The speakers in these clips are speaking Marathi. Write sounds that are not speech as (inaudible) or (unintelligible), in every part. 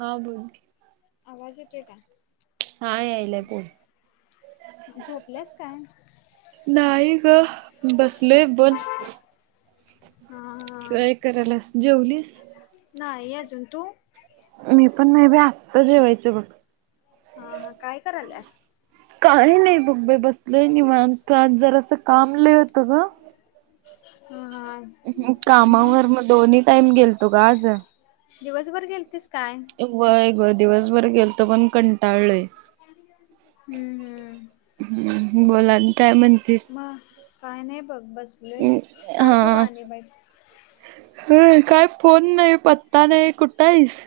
हा बोल की. आवाज येतोय का? हा यायलाय, बोल. झोपल्यास काय? नाही ग. बसलोय बोल हा हा काय कराल्यास? जेवलीस? नाही अजून. तू? मी पण नाही बाई. आत्ता जेवायचं बघ. हा, हा. काय करायल्यास? काही नाही बघ बाय, बसलं निवांत. आज जरा असं काम लय होतं गं. हा हा. कामावर मग दोन्ही टाईम गेलतो का आज. दिवसभर गेलती तस काय. वय ग दिवसभर गेल तर पण कंटाळलय. ह हम्म हम्म बोल आणि काय म्हणतेस ह काय नाही बघ बसल आहे काय करू आण बाई. ह काय फोन नाही पत्ता नाही कुठं आहेस.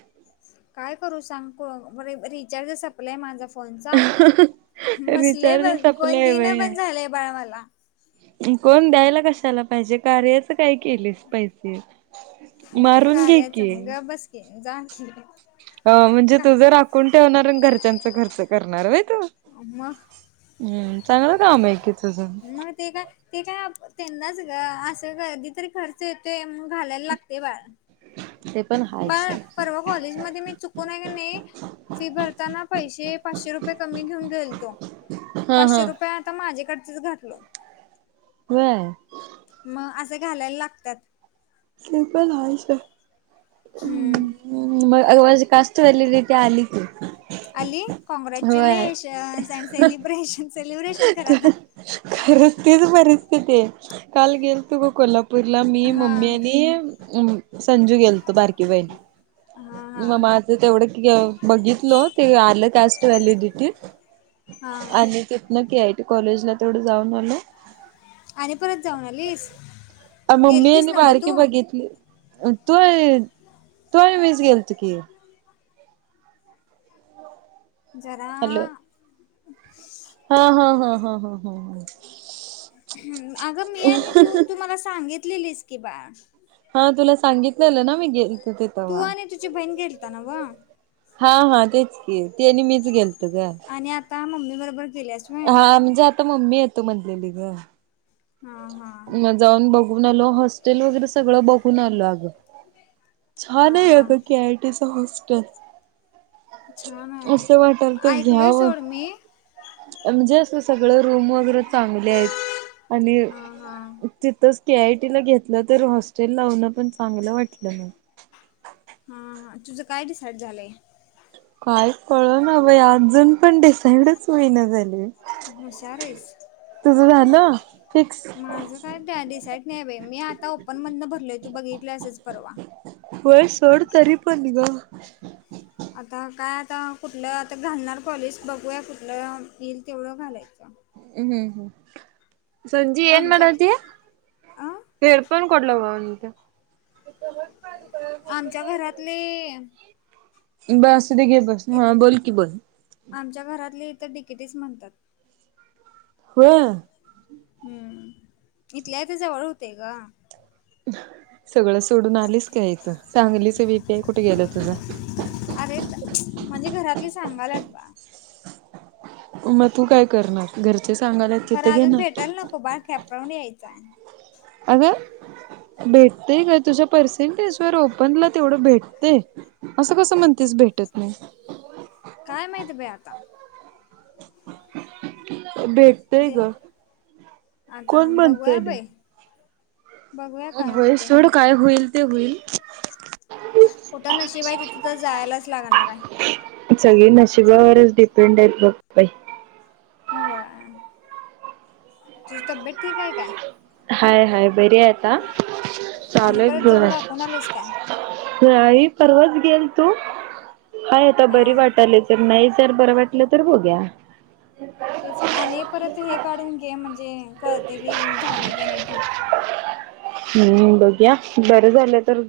काय करू सांग बर रिचार्जस य माझा फोनचा बसले रिचार्ज ब कोण संपलाय दिन व्हय. पण झालंय बाळ मला कोण द्यायला कशाला पाहिजे कार्याचं काय केलेस पाहिजे कार्याचा गा बसक जाख. अ म्हणजे तू जर राकून ठेवणार घरच्यांचा खर्च करणार बा तू. मग हम्म चांगलं काम आहे किथझून मग ते का. ते काय त्यांनाच ग असं कर्दी तरी खर्च येतोय मग घालायला लागते बाळ.. ह ते पण. ब हायच परवा कॉलेज मध्ये मी चुकून आहे की नाही. फी भरताना पैसे पाचशे रुपये कमी घेऊन गेलतो हा पाचशे हा रुपये. माझ्याकडचच घातलो. हय. मग असं घालायला लागतात. सपल हयच. हम्म. ह मग अग माझी कास्त व्हॅलिडिटी आली ती. अली कॉँग्रॅच्युलेशन अ सेलब्रेशन. खरच तेच बरचते ते काल गेल तू ग कोल्हापूर. नागपूरला मी मम्मी हां आणि संजू गेलतो बारकी बईन. हां मग हां माझं तेवढं बघितल ते आलं त्यास् व्हॅलिडिटी. हा. नकीी आय टी कॉलेजला तेवढं जाऊन आलं. आणि परत जाऊन आलीस. मम्मी गेलतीस यांनी नव बारकी बघितली तू. ह. तू मिीस गेल तु की. हॅलो जरा.. हा हा हा हा हा हा हा. अगं मी आहे तू तू मला सांगितलेलीस की बा हा तुला सांगितलंलं ना मी गे तेथव्हा. पूजे बईन घेलता नववा. हा हा तेच क ते आणि मीच गेलत का. आणि आता मम्मी बरोबर गेलेस. हा म्हणजे आता मम्मी येतो म्हणलेली ग हा हा. मग जाऊन बघून आलो हॉस्टेल वगैरे सगळं बघून आलो अगं. छान हा आहे हा होतं के आय टीचं हॉस्टेल. छान असं वाटाल आहे तर ऐकलोय घ्यावं सोड मी. म्हणजे अस सगळं रूम वगैरे चांगले आहेत आणि. हा हा तिथंच के आय टी ला घेतलं तर हॉस्टेल लावण पण चांगलं वाटलं म हा हा तुझ काय डिसाईड झालंय. काय कळ ना बाई अजून पण डिसाईडच महिना झालय. हुशार आहेस. तुझं झालं फिक्स. (unintelligible) डीसाईड. नाही बाई मी आता ओपन मधन भरलोय तू बघितलं असेच परवा. होय सोड तरी पण ग. आता काय आता कुठलं आता घालणार कॉलेज बघूया कुठलं येईल तेव्हा घालायचं. हम्म हम्म हम्म संजी एन आमच्या म्हणाल ती. अ (unintelligible) आमच्या घरातली इत हा बोल की बोल. आमच्या घरातली त डिकेटीच म्हणतात. होय. हम्म इथल्या इथे जवळ होते ग. सगळं सोडून आलेच का इथं चांगलीच वीपीआय कुठे गेलं तुझा. अरे म्हणजे घरातले सांगालात बा मग तू काय करणार घरचे सांगायला तिथं घेणार. उभा कॅप राऊंड यायचा. अगं भेटते का तुझ्या पर्सेंटेज ओपनला तेवढं भेटते असं कसं म्हणतेस भेटत नाही. काय माहिती बाई आता. भेटतय दे ग आता कोण म्हणताय बघूया नाही. बाई. बघूया काय होय होते सोड काय होईल ते होईल. खोटं नशीब आहे तिथे तर जायलाच लागणार आहे. सगळी नशिबावरच डिपेंड आहेत बघ. बाई हो तुझी तब्येत ठीक आहे काय. हाय हाय बरी आता आणि परत चालू जाऊन दाखवून आहेत आलीस काय? (unintelligible) नाहीई परवाच गेल तू हाय आता बरी हा वाटाली. तर नाही जर बरं वाटलं तर बघूया. तेच आणि परत हे काढून घे म्हणजे कळते की झालेय का नाही ठीक. हम्म बघुया बरं झालं तर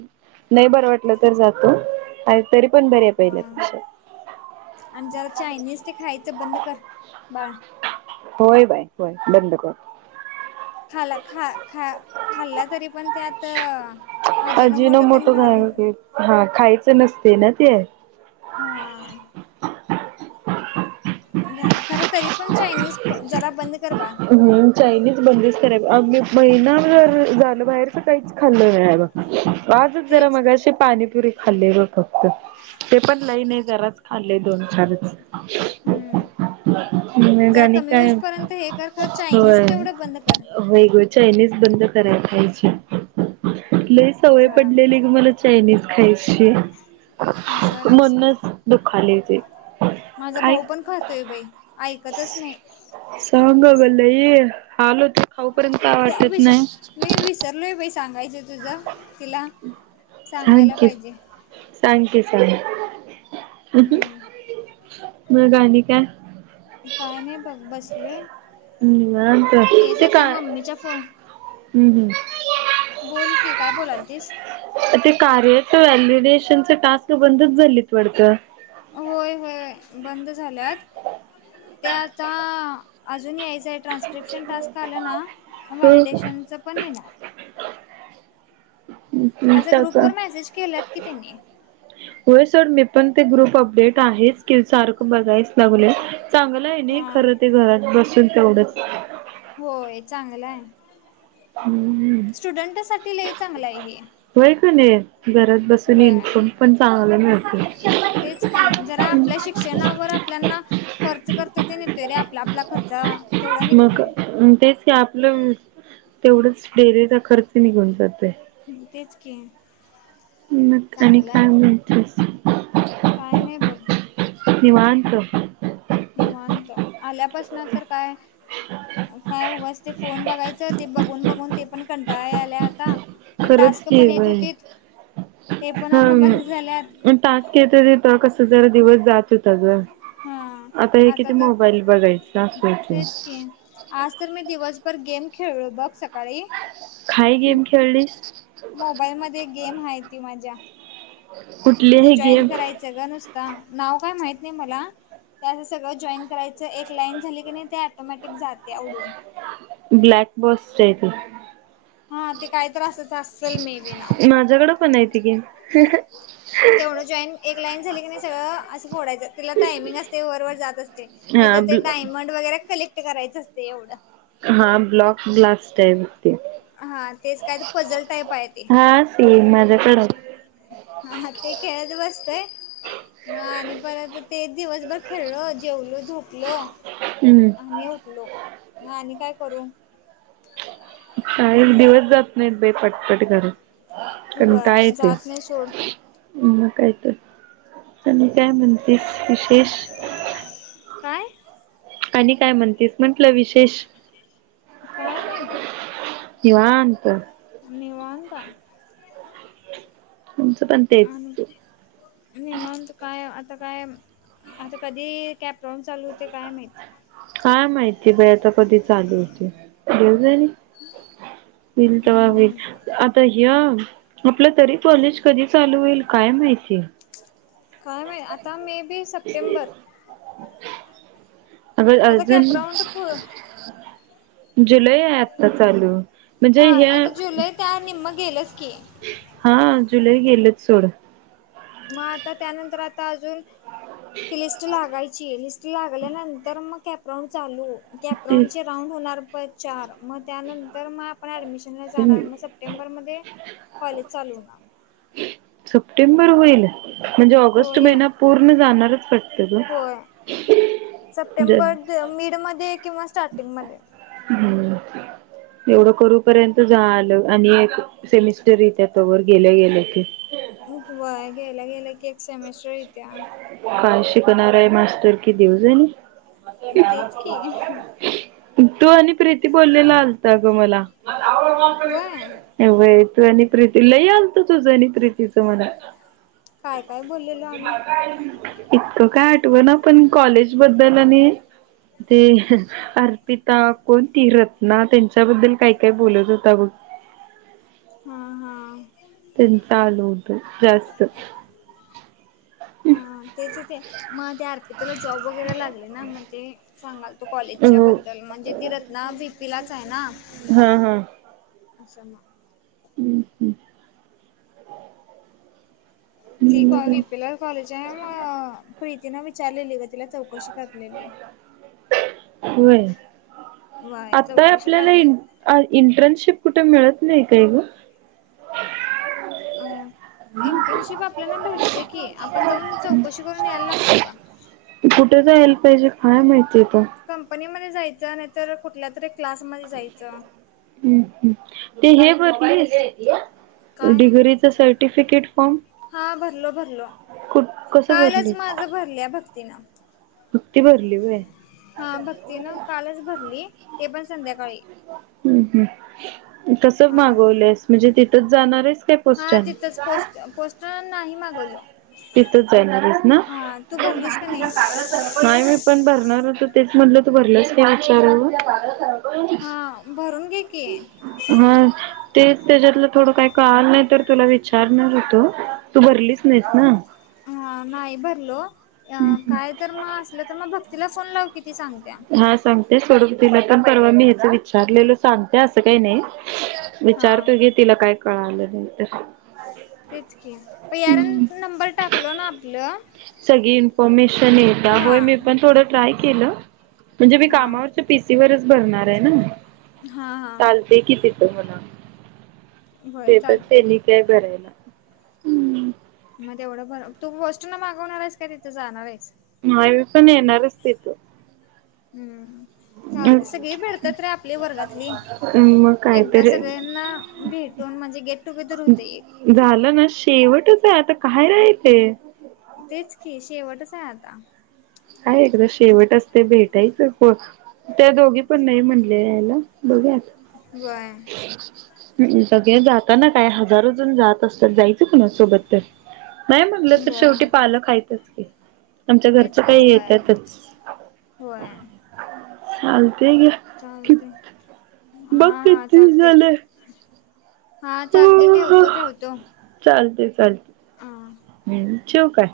नाही बरं वाटलं तर जातो तरी पण बर आहे हा पहिल्यापेक्षा आणि जरा चायनीज ते खायचं बंद कर बाळ. होय बाय होय बंद कर खाला ख खा खाल्ला तरी पण त्यात हजिनोमोटो अजिनो मोठं त्यान मोठो घाय घालून हा खायचं नसते ना ते. हा. खर तरी पण चायनीज जरा बंद कर बा ह् चायनीज बंदीच कराय महिना जर झाल बाहेर तर काहीच खाल्लं नाही आहे बग. वाजत जरा तेच मगाशी पाणीपुरी खाल्ले र फक्त ते पण लईन जराच खाल्ले दोन चारच. हम्म मग जरा आणि कमी काय जपर्यंत हे कर खरं चायनीज तेवढं बंद कर. हो ग चायनीज बंद करायला पाज लय सवय खुळा पडलेली ग मला चायनीज खायची हुशार आहेस मधूनच दुखाले ते. माझा काय भाऊ पण खातोय बाई ऐकतच नाही सांग बाबा लई हाल होत्यात खाऊपर्यंत काय वाटत विस नाही. मी विसरलो बाई सांगायचं तुझं तिला सांग सांगायला की पाहिजे. सांग की सांग हम्म मग आणि काय? काय नाही बघ, बसलोय! (unintelligible) तेच ते आता काय मम्मीच्या फोन हम् हम्म, बोल की, काय बोलालतीस? ते कार्याच व्हॅल्युडेशनच टास्क, बंदच झाली वाटतं. होय, होय बंद झाल्यात. त्या आता, अजून यायचं आहे ट्रान्सफ स्क्रिप्शन टास्क आलं ना, हो व्हॅलिडेशनचं पण येणार, असा ग्रुप टाका वर, मेसेज केल्यात की त्यांनी. होयसोड, मी पण ते ग्रुप अपडेट आहेच कि, सारखं बघायच, लागलोय, चांगलं आहे ना हा खरं, ते घरात बसून तेवढंच. होय चांगला आहे, हम्म स्टुडंटसाठी लय चांगलं आहे हे, होय कानी नाही, घरात बसून बर इन्कम पण चांगला मिळतो, तेच की, जरा आपल्या शिक्षणावर आपल्याना खर्च करत ते नेतोय रे, आपला आपला खर्च. तेवढा मग निघतोय तेच की, आपलं तेवढच डेली चा खर्च निघून जाते, तेच की, (unintelligible) मग आणि चांगला आहे काय, म्हणतेस. काय नाही बघ, निवांत. निवांतो आल्यापासन, तर काय, काय उगच ते फोन बघायचं, ते बघून, बघून ते पण कंटाळाळ आल्या आता. ते खरंच टास्क की पण येत बाई होती, ते पण आता बंद झाल्यात, आणि टास्क येत तस, कस जरा दिवस जात होता ग, हा आता हे किती तर मो, बाईल बघायचं अस की, तेच की आज तर मी दिवसभर, गेम खेळलो बघ सकाळी, काय, गेम खेळलीस? मोबाईलमध्ये गेम आहे ती माझ्या (unintelligible) कुठली? ते आहे जॉईन गेम करायचं ग नुसत, नाव काय माहत नाही मला, ते असं सगळं जॉईन करायचं, एक लाईन झाली की नाही ते, ऑटोमॅटिक जाते उडून. ब्लॅक बॉसेत ती, हा ते काय तर असंच असेल मे बी नाव माझ्याकडं पण, आहेती गेम. (unintelligible) तेवढं जॉईन, एक लाईन झाली की नाही, सगळं असं फोडायचं तिला टायमिंग असते, वरवरर जात असते. नाही तर ते, हा डायमंड वगैरे कलेक्ट करायचं. असते एवढं, हा ब्लॉक ब्लास्ट आहे मग ते, हा तेच काय तर पझल टाईप आहे ते हा सेम माझ्याकडे, हा ह, तेखेळत बसतोय, मग आणि परत ते, दिवसभर खेळल, जेवलो झोपलो, हम्म, आणि उठलो, म आणि काय करू, काही दिवस जात नाहीत, बाई पटपट खरं, कंटाळा येत, जात नाही सोड मग काय तर, आणि काय म्हणतेस विशेष, काय? आणि काय म्हणतेस, म्हंटलं विशेष, काय नाही बघ, निवाअंत, निवणताय, तुमचं पण तेच, (unintelligible) निवतं काय आता काय आता, कधी कॅब प्रॉम चालू होते काय माहित, काय माहितीय बाय आता कधी चालू होतेली. मलत बा हम्म फ. आता ह आपलं तरी कॉलेज कधी चालू होईल काय माहिती. क मिळे आता मे बी सप्टेंबर. अ आता अर्जुन. कॅपराऊंड पुढ जुलै. म्हणजे हा हे आता जुलै त्या निम्म गेलंच की. हा जुलैही गेलेत सोड. मग आता त्यानंतर आता अजून लिस्ट लागायची. लिस्ट लागल्या नंन्तर काप्रवून चालू ते कॅपरावून राऊंड होणार प चार मग त्यानंतर मग आपण ऍडमिशनला जाणार मग स. सप्टेंबर मध्ये कॉलेज चालूणार. सप्टेंबर होईल म्हणजे ऑगस्ट होय महिना पूर्ण जाणारच पट. होय ज (unintelligible) म मिड मध्ये किंवा स्टार्टिंग मध्ये. हम्म (unintelligible) एवढं करूपर्यंत जा आलं आणि एक सेमिस्टर य त्या तवर गेल्या गेलं की. वय गेयला गेला की एक सेमेस्टर येत्या. काय शिकणार आहे मास्तर कि देवजण. तेच की तू आणि प्रीती बोललेला आलत ग मला. व्हय एव तू आणि प्रीती ल आलत तुझं आणि प्रीतीचं मनात. काय काय बोललेलं. इतकं काय आठव ना पण कॉलेज बद्दल आणि. ते अर्पिता कोणती रत्ना त्यांच्याबद्दल काही काय बोलत होता बघ. हा हा त चाल उत जास्त. हा तेच ते मग ते आरपी त्याला जॉब वगैरे लागले ना मग ते सांगाल. अ कॉलेजच्या बद्दल म्हणजे ती रत्ना भीपीलाच आहे ना. हा हा. अच्छा मग. हम्म हम्म. त वि पीलर कॉलेज आहे प्रीती न विचारलेली. तिला चौकशी कालेली. होय वय चौकशी काढली. अ इंटर्नशिप कुठे मिळत नाही काय ग. अ इंटर्नशिप आपल्याला भेटते की आपण जाऊन चौकशी करून यायला लागते बा. कुठे जा यायला पाहिजे काय माहितीय आहेेत. कंपनीमध्ये जायचं नाहीतर कुठल्या तरी क्लासमध्ये जायचं. हम्् ते हे बर. काय डिग्रीचा सर्टिफिकेट फॉर्म. हा भरलो भरलो कुठ कसं कालच भरलेस? माझं भरल्या भक्तीनं हा भक्तीन कालच भरली ते पण संध्याकाळी. हम् हम् कस हा मागवलंस म्हणजे तिथंच जाणार आहेच काय हा पोस्टां. तिथंच पोस्ट पोस्टर नाहीही मगोल. तिथच जाणारच ना भरलीस का नाही मी. पण भरणार होत तेच म्हटलं तू भरलास काय आचार. हा भरून घे की. हम् तेच त्याच्यातलं थोडं काही कळाल नाही तर तुला विचारणार होतो तू भरलीच नाहीस ना. ह नाही भरलो काय तर मग असलं तर मग भक्तीला फोन लाव किती सांगत्या. हा सांगते स्वरूप दिला पण परवा मी हच विचारलेलो सांगते असं काही नाही. हा विचारतो की तिला काय कळालं नाही.. तेच क प यार नंबर टाकलो ना आपलं.. सगळी इन्फॉर्मेशन येत हा होय मी पण थोडं ट्राय केलं.. म्हणजे मी हा कामावरच्या पीसीवररच भरणार आहे ना हा हा चालत.. दे कीच येत म्हणा होय देतात चालते तेनी की काय भरायला. मग तेवढं भर तू बस्टू ना मागवणार आहेस का तिथे जाणार आहेस. हवी पण येणारच तथू. हम्म चालते सगळी भेडतात रे आपले वर्गातली. मग एकदा कायतरी सगळ्यांना भेटून म्हणजे गेट टुगेदर होते. झालं ना शेवटच आहे आता काय राहाच. तेच की शेवटच आहे आता. काय एकदा शेवट असते भेटायचं प त्या दोघी पण नाही म्हणले याला. बघूत वय हम् सगळे जात. ता ना काय हजारोजण जात असतात जायचं कणा सोबत तर. नाही म्हटलं तर वय शेवटी पालं खायचच की. आमच्या घरच तेच की काही वय येतातच होय चालते ग. चालते हा हा किती चालते. झालंय हा चालते ठेवतो ठेवतो. चालते चालते. ह. हम् चेव काय.